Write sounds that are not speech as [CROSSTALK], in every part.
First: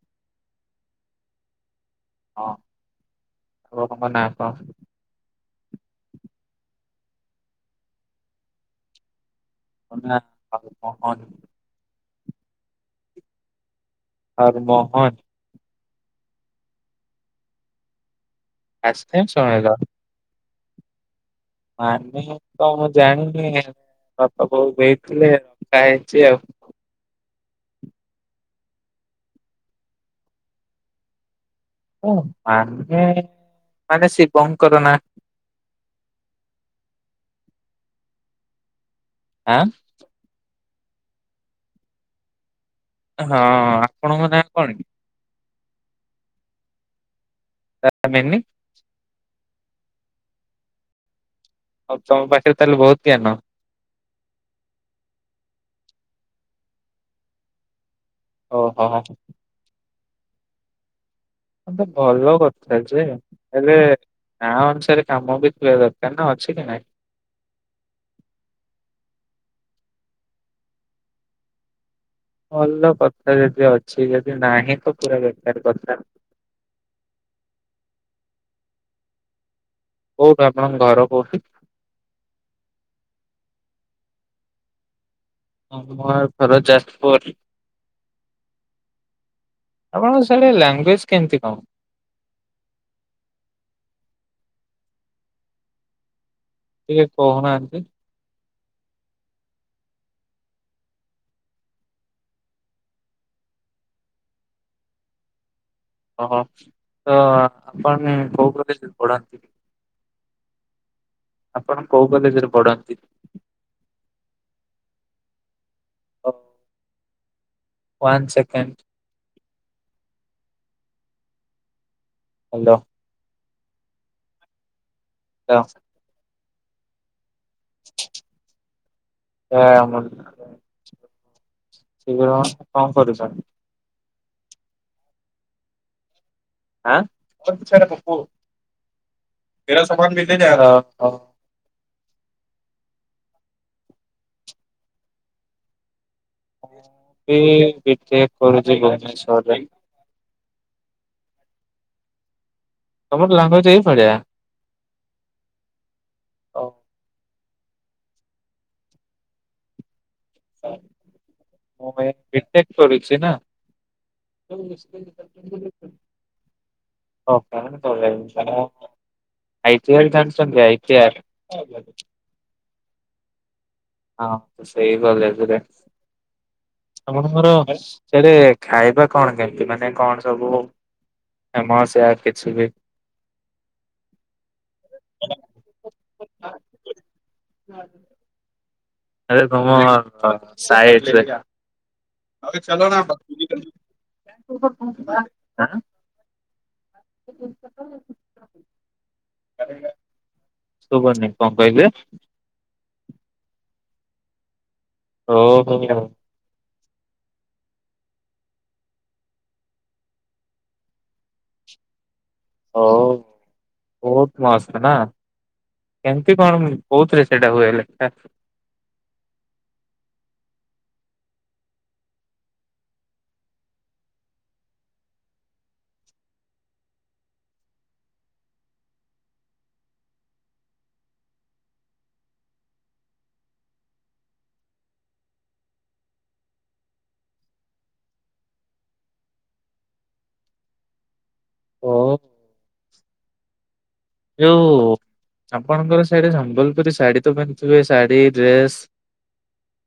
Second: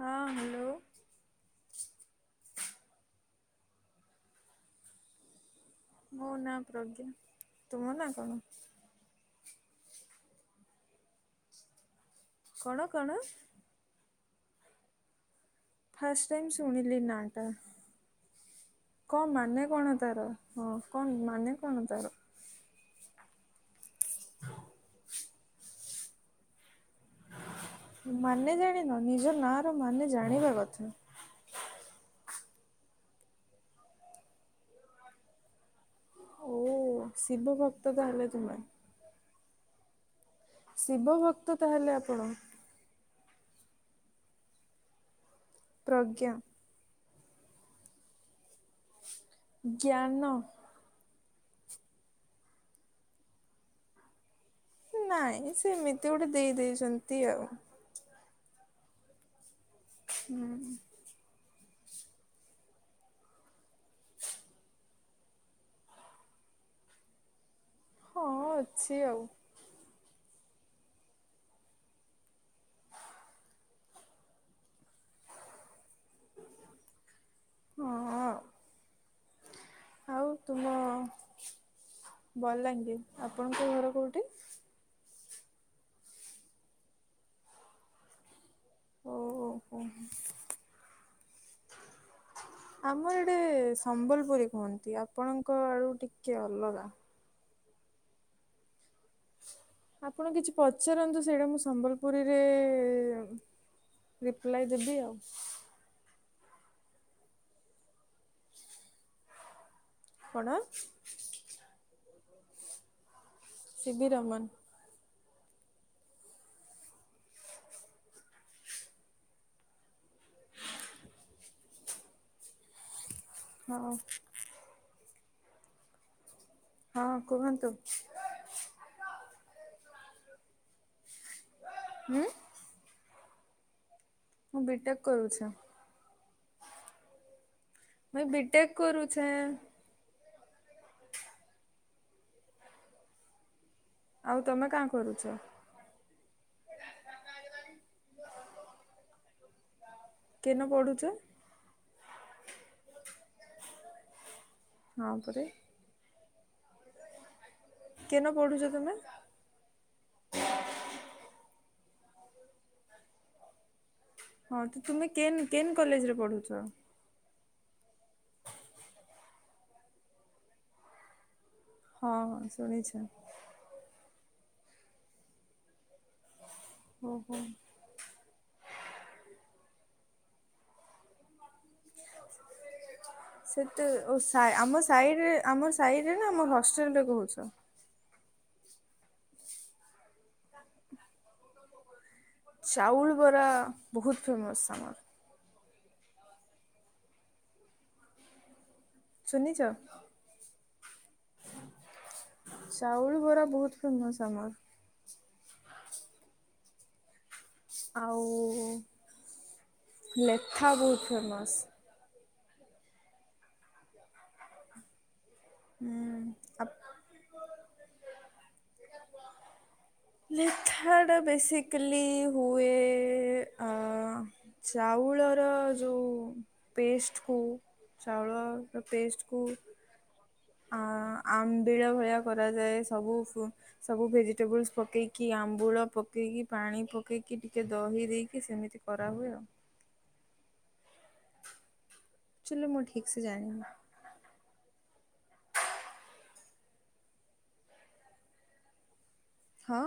ହଁ ହ୍ୟାଲୋ। ହଁ ଆପଣଙ୍କ ନା କଣ? ମୋ ନା ପ୍ରଜ୍ଞା। ତୁମ ନା କଣ? ମୋ ନା ହରମୋହନ। କଣ କଣ? ହରମୋହନ। ଫାଷ୍ଟ ଟାଇମ୍ ଶୁଣିଲି ନାଁ ଟା। ଫାଷ୍ଟ ଟାଇମ କଣ ମାନେ ଶୁଣିଲ କଣ ତାର? ହଁ କଣ ମା ମାନେ ତ ମୁଁ ଜାଣି ନି ବାପା ବୋଉ ଦେଇଥିଲେ ରଖା ହେଇଛି ଆଉ। ମାନେ ଜାଣିନ ନିଜ ନାଁ ର ମାନେ ଜାଣିବା କଥା। ହଁ, ମାନେ ମାନେ ଶିବଙ୍କର ନାଁ। ଓ ଶିିବ ଭକ୍ତ ତାହାଲେ ତୁମେ। ଆଁ। ଶିବ ଭକ୍ତ ତାହେଲେ ଆପଣ। ହଁ ଆପଣଙ୍କ ନାଁ କଣ କି? ପ୍ରଜ୍ଞା। ତା ମିନିଙ୍ଗ। ଜ୍ଞାନ। ଆଉ ତମ ପାଖରେ ତାହେଲେ ବହୁତ ଜ୍ଞାନ। ନାଇଁ ସେମିତି ଗୋଟେ ଦେଇ ଦେଇଛନ୍ତି ଆଉ ଓହୋ। ହୁଁ ହ ତ ଭଲ କଥା ଯେ ହେଲେ ନାଁ ଅନୁସାରେ କାମ ବି କରିବା ଦରକାର ନା ଅଛି କି ନାଇଁ? ହଁ ଅଛି ଆଉ। ଭଲ କଥା ଯଦି ଅଛି ଯଦି ନାହିଁ ତ ପୁରା ବେକାର କଥା। ହଁ। ଆଉ କୋଉଠୁ ତୁମ ଆପଣଙ୍କ ଘର କୋଉଠି? ବଲାଙ୍ଗୀର। ଆପଣଙ୍କ ଘର କୋଉଠି? ହହୁଁ ଆମ ଘର ଯାଜପୁର। ଓହୋ ଆପଣଙ୍କ ସ୍ୟାଡେ ଲାଙ୍ଗୁଏଜ କେମିତି କଣ ଆମର ଏଠି ସମ୍ବଲପୁରୀ କୁହନ୍ତି ଆପଣଙ୍କ ଆଡୁ ଟି ଟିକେ କହୁନାହାନ୍ତି। [INAUDIBLE] ଆପଣ କିଛି ପଚାରନ୍ତୁ ସେଇଟା ମୁଁ ସମ୍ବଲପୁରୀରେ ରିପ୍ଲାଏ ଦେବି ଆଉ। ହଁ ତ ଆପଣ କୋଉ କଲେଜରେ ପଢନ୍ତି? କଣ? ଆପଣ କୋଉ କଲେଜରେ ପଢନ୍ତି? ସିିବି ରମନ୍। One second. [UNINTELLIGIBLE] ହାଲୋ। ହଁ। ହାଲୋ। ହଁ। କୁହନ୍ତୁ। ସେ ହୁଁ କଣ କଣ ବରୁ ସାର୍। ମୁଁ ବିିଟେକ୍ କରୁଛ। ଆଁ। ପଛା ନା ପପୁ ମୁଇଁ ବିଟେକ୍ କରୁଛେ ମେରା ସମାନ ବି ଯେଯା ଆଉ ତମେ କାଁ କରୁଛ? ମୁଁ ବି ବିଟେକ କରୁଛି ଭୁବନେଶ୍ଵରରେ। କେନ ପଢୁଛ? ତମର ଲାଙ୍ଗୁଏଜ୍ ଏଇ ଭଳିଆ? ହଁ ପରେ। ହଉ। କେନ ପଢୁଛ ତମେ। [INAUDIBLE] ମୁଁ ବିଟେକ କରୁଛି ନା। ହଁ ତ ତୁମେ କେ କେନ୍ କଲେଜରେ ପଢୁଛ? ଆ ଇ ଟି ଆର୍ ଜାଣିଛନ୍ତି ଆ ଇ ଟି ଆର୍। ହଁ ହଁ ଶୁଣିଛି। ହଁ ତ ସେଇ କଲେଜରେ। ଓହୋ ଆପଣଙ୍କର ସାଡେ ଖାଇବା କଣ କେମିତି ମାନେ କଣ ସବୁ ଏ ମୋ ସିୟା କିଛି ବି ସେତ ଆମ ସାରେ ଆମ ସାହିରେ ନା ଆମ ହଷ୍ଟେଲରେ କହୁଛ। ଆରେ ତମ ସାଇଟରେ। ଚାଉଳ ବରା ବହୁତ ଫେମସ୍ ଆମର। ଆଁ [UNINTELLIGIBLE] ଶୁନିଛ। ଶୁଭୁନି କଣ କହିଲେ? ଚାଉଳ ବରା ବହୁତ ଫେମସ୍ ଆମର। ଓ ହୋ। ଆଉ ଲେଥା ବହୁତ ଫେମସ୍। ହଉ ବହୁତ ମସ୍ତ ନା? ହୁଁ କେମିତି ଆ କଣ କୋଉଥିରେ ସେଟା ହୁଏ ଲେଖା? ଲେଖାଟା ବେସିକାଲି ହୁଏ ଚାଉଳର ଯୋଉ ପେଷ୍ଟକୁ ଚାଉଳର ପେଷ୍ଟକୁ ଆ ଆମ୍ବିଳା ଭଳିଆ କରାଯାଏ ସବୁ ସବୁ ଭେଜିଟେବୁଲ୍ସ ପକେଇକି ଆମ୍ବୁଳ ପକେଇକି ପାଣି ପକେଇକି ଟିକେ ଦହି ଦେଇକି ସେମିତି କରାହୁଏ ଆଉ। ଓ [UNINTELLIGIBLE] ମୁଁ ଠିକ ସେ ଜାଣିନି। ଯୋଉ ଆପଣଙ୍କର ଶାଢୀ ସମ୍ବଲପୁରୀ ଶାଢୀ ତ ପିନ୍ଧିଥିବେ ଶାଢୀ ଡ୍ରେସ। ହଁ।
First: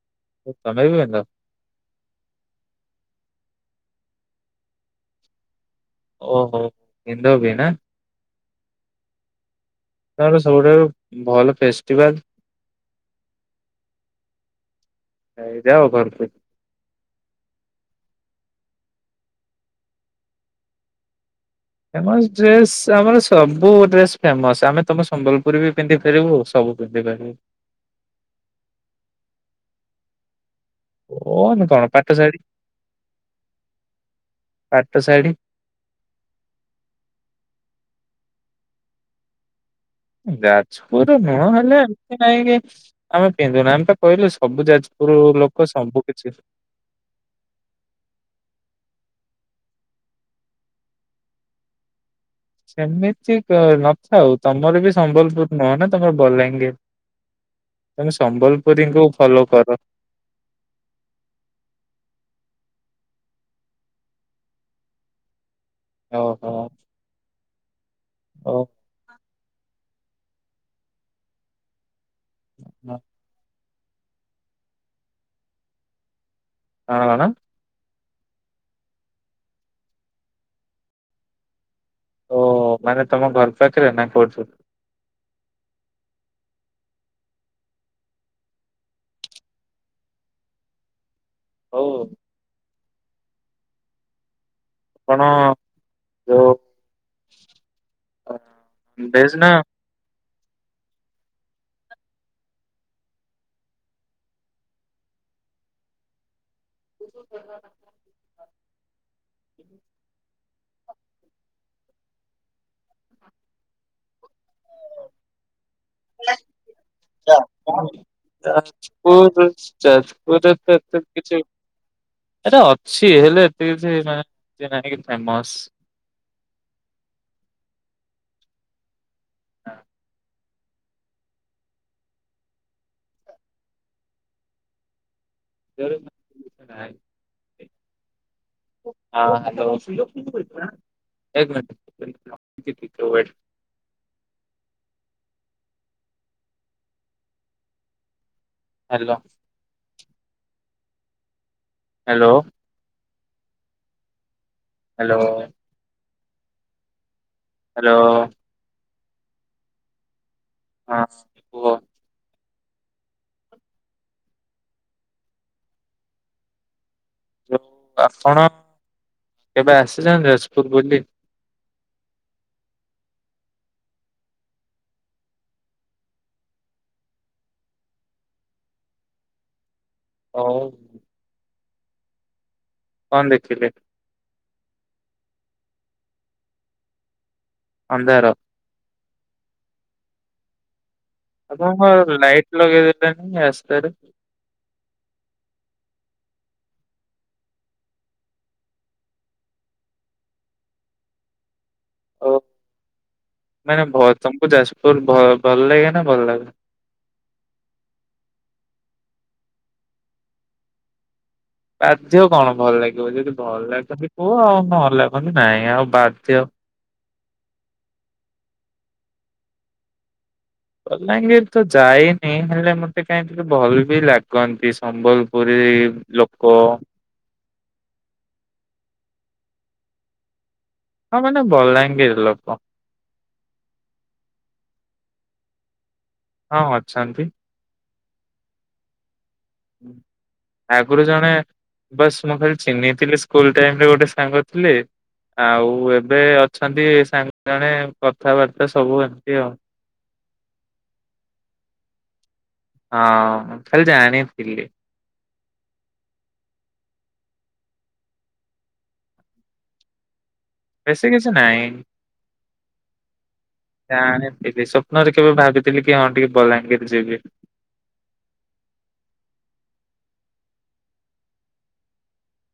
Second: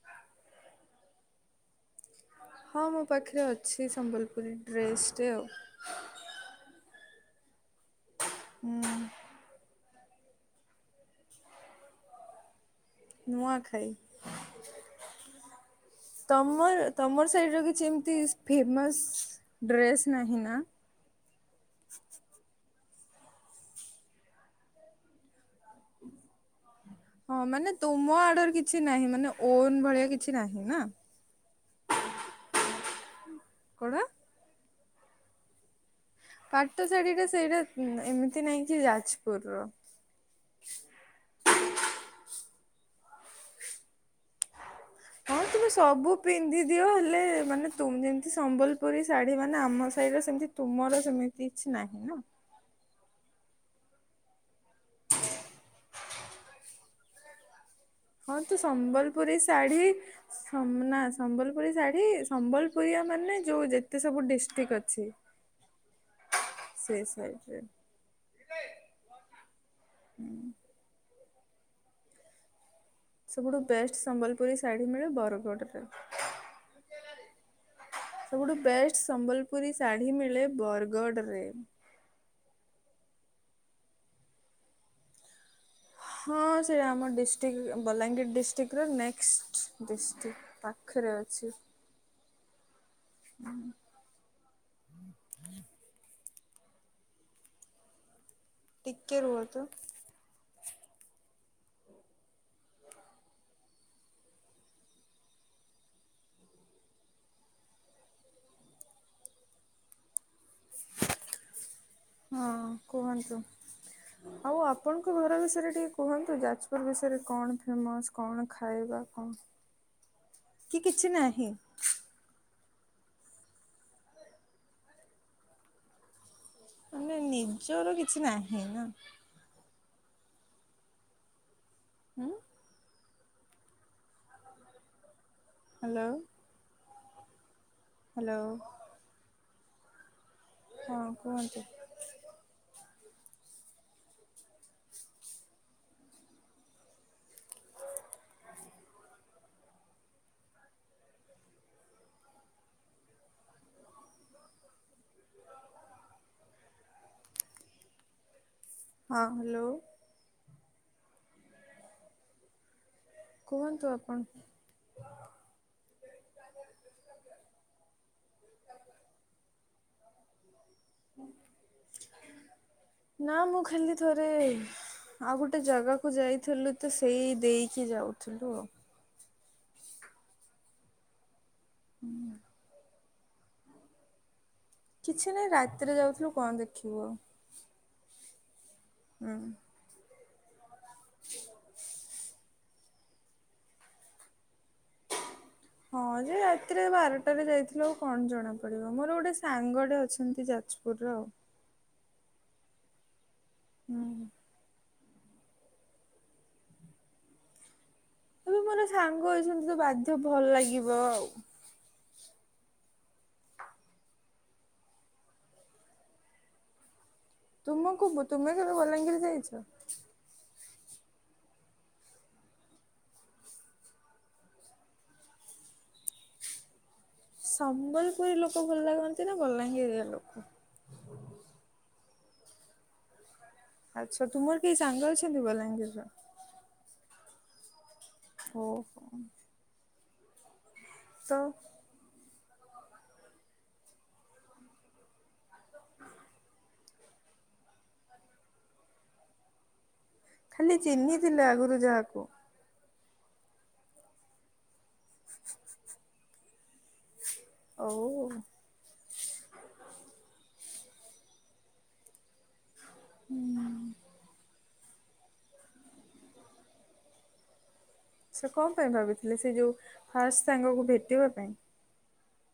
[UNINTELLIGIBLE] ହଁ ମୋ ପାଖରେ ଅଛି ସମ୍ବଲପୁରୀ ଡ୍ରେସ୍ ଟେ ଆଉ। ଓହୋ ପିନ୍ଧ ବି ନା। ହୁଁ। ତାପରେ ସବୁଠାରୁ ଭଲ ଫେଷ୍ଟିଭାଲ। ନୂଆଖାଇ ଯାଅ ଘରକୁ ତମର ତମର ସେଇଟାର କିଛି ଏମତି ଫେମସ୍ ଡ୍ରେସ୍ ନାହିଁ ନା। ଫେମସ ଡ୍ରେସ ଆମର ସବୁ ଡ୍ରେସ ଫେମସ ଆମେ ତମେ ସମ୍ବଲପୁର ପୁରୀ ବି ପିନ୍ଧି ପାରିବୁ ସବୁ ପିନ୍ଧି ପାରିବୁ। ହଁ ମାନେ ତୁମ ଆଡ଼ର କିଛି ନାହିଁ ମାନେ ଓନ୍ ଭଳିଆ କିଛି ନାହିଁ। ନା ଓନ କଣ ପାଟଶାଢ଼ୀ କଣ? ପାଟଶାଢ଼ୀ। ପାଠଶାଢୀ ଟା ସେଇଟା ଏମିତି ନାହିଁ କି ଯାଜପୁରର। ଯାଜପୁର ନୁହଁ ହେଲେ ଏମିତି ନାଇଁ କି ଆମେ ପିନ୍ଧୁନା ଆମେ ତ କହିଲୁ ସବୁ ଯାଜ ହଁ ତୁମେ ସବୁ ପିନ୍ଧି ଦିଅ ହେଲେ ମାନେ ତ ଯେମିତି ସମ୍ବଲ ପୁରୀ ଶାଢୀ ମାନେ ଆମ ସାହିର ସେମତି ତୁମର ସେମିତି କିଛି ନାହିଁ ନା। ଏମିତି ନଥାଉ ତମର ବି ସମ୍ବଲପୁର ନୁହଁ ନା ତମର ବଲାଙ୍ଗୀର। ତମେ ହଁ ତ ସମ୍ବଲପୁରୀଙ୍କୁ ସମ୍ବଲପୁରୀ ଫଲୋ କର ଶାଢୀ ନା ସମ୍ବଲପୁରୀ ଶାଢୀ ସମ୍ବଲପୁର ପୁରିଆ ମାନେ ଯୋଉ ଯେତେ ସବୁ ଡିଷ୍ଟ୍ରିକ୍ଟ ଅଛି ଓହୋ ସେଇ ସାଇଡରେ ଓ ହୁଁ। [UNINTELLIGIBLE] ସବୁଠୁ ବେଷ୍ଟ ସମ୍ବଲପୁରୀ ଶାଢ଼ୀ ମିଳେ ବରଗଡ଼ରେ। କଣ କଣ? ସବୁଠୁ ବେଷ୍ଟ ସମ୍ବଲପୁରୀ ଶାଢ଼ୀ ମିଳେ ବରଗଡରେ। ଓ ମାନେ ତମ ଘର ପାଖରେ ନା କୋଉଠି? ହଁ ସେଇଟା ଆମ ଡିଷ୍ଟ୍ରିକ୍ଟ ବଲାଙ୍ଗୀର ଡିଷ୍ଟ୍ରିକ୍ଟର ନେକ୍ସଟ ଡିଷ୍ଟ୍ରିକ୍ଟ ପାଖରେ ଅଛି। ହଉ। ହୁଁ। ଆପଣ ଯୋଉ ଟିକେ ଭେଜ୍ ନା ରୁହନ୍ତୁ। [INAUDIBLE] [UNINTELLIGIBLE] ହଁ କୁହନ୍ତୁ ଆଉ ଆପଣଙ୍କ ଘର ବିଷୟରେ ଟିକେ କୁହନ୍ତୁ ଯାଜପୁର ବିଷୟରେ କଣ ଫେମସ୍ କଣ ଖାଇବା ଯାଜପୁର କଣ ଯାଜପୁରରେ ତ କି କିଛି ନାହିଁ। ସିଏ ହେଲେ ଏ ଫେମ ମାନ ନିଜର କିଛି ନାହିଁ ନା। ହୁଁ। ଜର ହ୍ୟାଲୋ ହ୍ୟାଲୋ ହଁ ହଲୋ। ସ ହଁ କୁହନ୍ତୁ। କବିଡ଼ ହ୍ୟାଲୋ। ହ୍ୟାଲୋ। ହ୍ୟାଲୋ। ହ୍ୟାଲୋ। ହଁ ହ୍ୟାଲୋ। ହଁ କୁହ। କୁହନ୍ତୁ ଆପଣ। ଯଉ ଆପଣ କେବେ ଆସ ଅଶୁଚନ୍ତି ଯାଜ୍ ପୁର ବୁଲି। ନା ମୁଁ ଖାଲି ଥରେ ଆଉ ଗୋଟେ ଜାଗାକୁ ଯାଇଥିଲୁ ତ ସେଇ ଦେଇକି ଯାଉଥିଲୁ ଆଉ। ହଉ। ହୁଁ। କଣ ଦେଖିଲେ? କିଛି ନାହିଁ ରାତିରେ ଯାଉଥିଲୁ କଣ ଦେଖିବୁ ଆଉ। ଅନ୍ଧାର। ହୁଁ। ଆପଣ କଣ ଲାଇଟ୍ ଲଗେଇ ଦେଲେନି ରାସ୍ତାରେ। ହଁ ଯେ ରାତିରେ ବାରଟାରେ ଯାଇଥିଲ ଆଉ କଣ ଜଣା ପଡିବ ମୋର ଗୋଟେ ସାଙ୍ଗଟେ ଅଛନ୍ତି ଯାଜପୁରର ଆଉ। ଓଉ ମାନେ ବହୁତ ହୁଁ। ସମବୁଝ ଆସ ତୋର ଭଲ ଲାଗେ ନା ଭଲ ଲାଗେ ଏବେ ମୋର ସାଙ୍ଗ ଅଛନ୍ତି ତ ବାଧ୍ୟ ଭଲ ଲାଗିବ ଆଉ। ବାଧ୍ୟ କଣ ଭଲ ଲାଗିବ ଯଦି ଭଲ ଲାଗନ୍ତି କୁହ ଆଉ ଭଲ ଲାଗନ୍ତି ନାଇଁ ଆଉ ବାଧ୍ୟ। ତୁମ କବୁ ତୁମେ କେବେ ବଲାଙ୍ଗୀର ଯାଇଛ। ବଲାଙ୍ଗୀର ତ ଯାଇନି ହେଲେ ମତେ କାହିଁକ ଭଲ ବି ଲାଗନ୍ତି ସମ୍ବଲପୁରୀ ଲୋକ ସମ୍ବଲପୁରୀ ଲୋକ ଭଲ ଲାଗନ୍ତି ନା ବଲାଙ୍ଗୀରଆ ଲୋକ। ହଁ ମାନେ ବଲାଙ୍ଗୀର ଲୋକ। ଆଚ୍ଛା ତୁମର କେହି ସାଙ୍ଗଲ ଅଛନ୍ତିି ବଲାଙ୍ଗୀର ର। ହଁ ଅଛନ୍ତି। ଓହୋ। [UNINTELLIGIBLE] ଆଗରୁ ଜଣେ ତ ବସ୍ ମୁଁ ଖାଲି ଚିହ୍ନିଥିଲି ସ୍କୁଲ ଟାଇମରେ ଗୋଟେ ସାଙ୍ଗ ଥିଲେଆଉ ଏବେ ଅଛନ୍ତି ସାଙ୍ଗ ଜଣେ କଥାବାର୍ତ୍ତା ସବୁ ଏମିତି ଆଉ। ଖାଲି ଚିହ୍ନିଥିଲେ ଆଗରୁ ଯାହାକୁ ହଁ ଖାଲି ଜାଣିଥିଲି। ଓ। ବେଶୀ କିଛି ନାଇଁ। ତାଆଣେ ଏବେ ସବ୍ ନହେଲେ କେବେ ଭାବିଥିଲି କି ହଁ ଟିକେ ବଲାଙ୍ଗିର ଯିବି। ସେ କଣ ପାଇଁ ଭାବିଥିଲେ ସେ ଯୋଉ ଫାର୍ଷ୍ଟ ସାଙ୍ଗକୁ ଭେଟିବା ପାଇଁ?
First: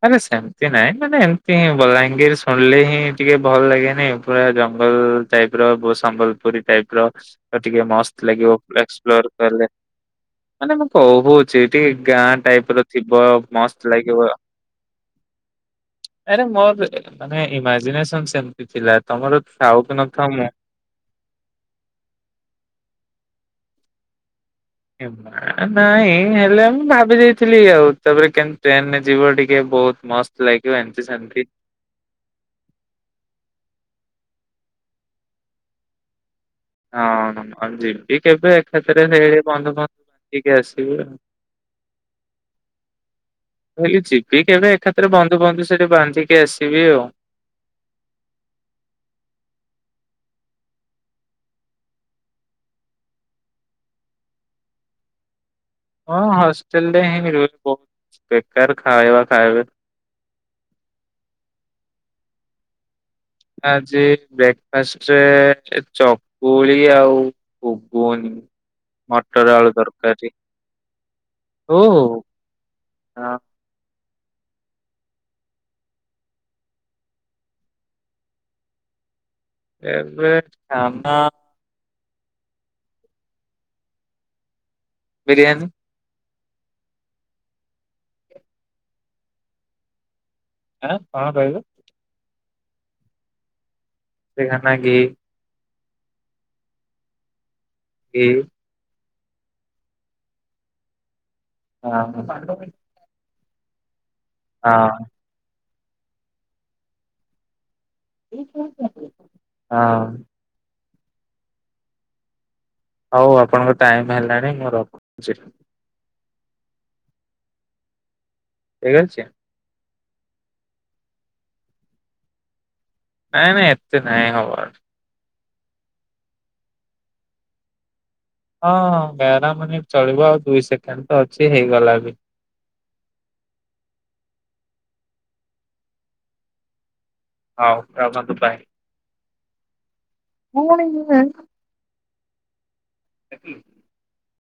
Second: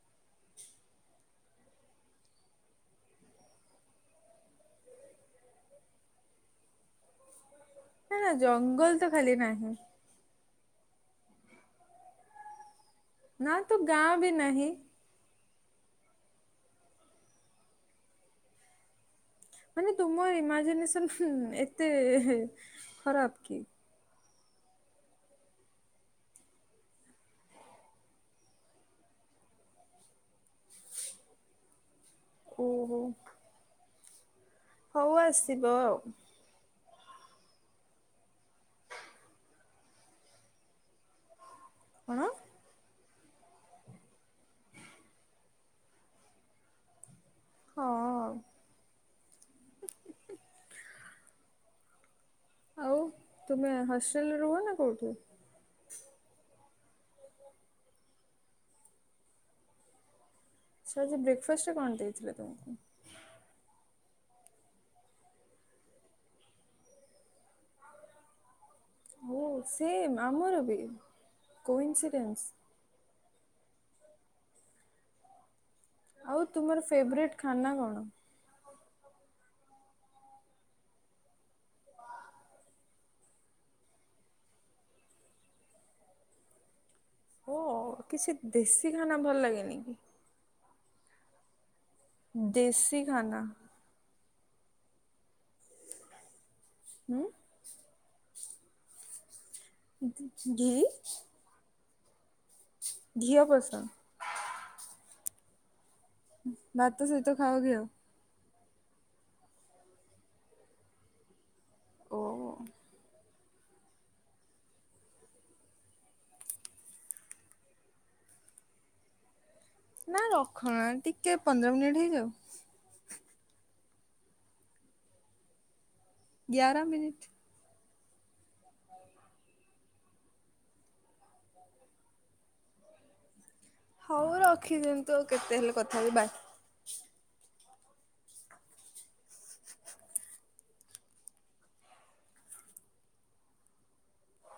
ଆରେ ସେମିତି ନାଇଁ ମାନେ ଏମତି ହଁ ବଲାଙ୍ଗୀର ଶୁଣିଲେ ହିଁ ଟିକେ ଭଲ ଲାଗେନି ପୁରା ଜଙ୍ଗଲ ଟାଇପ୍ ର ସମ୍ବଲପୁରୀ ଟାଇପ୍ ର। ଆ ଟିକେ ନା ମସ୍ତ ନା ଲାଗିବ ଜଙ୍ଗଲ ତ ଏକ୍ସପ୍ଲୋର ଖାଲି କଲେ। ନାହିଁ। ମାନେ ମୁଁ କହୁଛି ଟିକେ ଗାଁ ଟାଇପର। ଥିବ ନା ତ ମସ୍ତ ଗାଁ ଲାଗିବ। ବି ନାହିଁ ଆରେ ମୋର ମାନେ ଇମାଜିିନେସନ ସେମତି ଥିଲା। ତମର ଥାଉ କି ମାନେ ନଥାଉ ତୁମର ମୁଁ ଇମାଜିନେସନ ଏତେ ଖରାପ କି? ନାଇଁ ହେଲେ ମୁଁ ଭାବି ଦେଇଥିଲି ଆଉ ତାପରେ କେମତି ଟ୍ରେନରେ ଯିବି ଟିକେ ବହୁତ ମସ୍ତ ଲାଗିବ ଏମତି ସେମତି। ଓହୋ। ହଉ ଆସିବ ଆଉ ହଁ ହଁ ଯିିବି କେବେ ଏକାଥରେ ସେ ବନ୍ଧୁ ଫନ୍ଧୁ ହେଇକି ଆସିବୁ ଆଉ କଣ? ହେଲେ ଯିବି କେବେ ଏକାଥରେ ବନ୍ଧୁ ବନ୍ଧୁ ସେଠି ବାନ୍ଧିକି ଆସିବି ଆଉ। ହଁ। ଆଉ ତୁମେ ହଷ୍ଟେଲରେ ରୁହ ନା କୋଉଠି? ହଁ ହଷ୍ଟେଲରେ ହିଁ ରୁହେ ବହୁତ ବେକାର ଖାଇବା ଖାଇବେ। ସାର୍ ଆଜି ବ୍ରେକଫାଷ୍ଟରେ କଣ ଦେଇଥିଲେ ତୁମକୁ? ଆଜି ବ୍ରେକଫାଷ୍ଟରେ ଚକୁଳି ଆଉ ଘୁଗୁନି। ମୁଁ ମଟର ଆଳୁ ସେମ୍ ତରକାରୀ ଆମର ବି କୋଇନ୍ସଡେନ୍ସ। ହଁ। ଆଉ ତୁମର ଫେଭରେଟ ଖାନା କଣ? ଏବେ ଖାନା ବିରିୟାନୀ। ଓ କିଛି ଦେଶୀ ଖାନା ଭଲ ଲାଗେନି କି? ଆଁ କଣ କହିଲେ। ଦେଶୀ ଖାନା। ଦେଶୀ ଖାନା କି? ହୁଁ। କିଏ? ଘି? ହଁ ହୋ। [UNINTELLIGIBLE] ଘିଅ ପସନ୍ଦ। ହଁ। ଭାତ ସହିତ ଖାଅ ଘିଅ। ହଁ। ଓ ହଉ ଆପଣଙ୍କ ଟାଇମ ହେଲାଣି ମୁଁ ରଖୁଛି। ଠିକି ଅଛି। ନା ରଖଣା ଟିକେ ପନ୍ଦର ମିନିଟ ହେଇଯାଉ। ନାଇଁ ନାଇଁ ଏତେ ନାଇଁ ହଵାର। ଗାର ମିନିଟ୍ ହଁ ହଁ ଗାର ମିନିଟ ଚଳିବ ଆଉ ଦୁଇ ସେକେଣ୍ଡ ତ ଅଛି ହେଇଗଲା ବି। ହଉ ରଖିଦିଅନ୍ତୁ ଆଉ କେତେ ହେଲେ କଥା ହେବି ବାଏ। ହଉ ରଖନ୍ତୁ ବାଏ। [INAUDIBLE]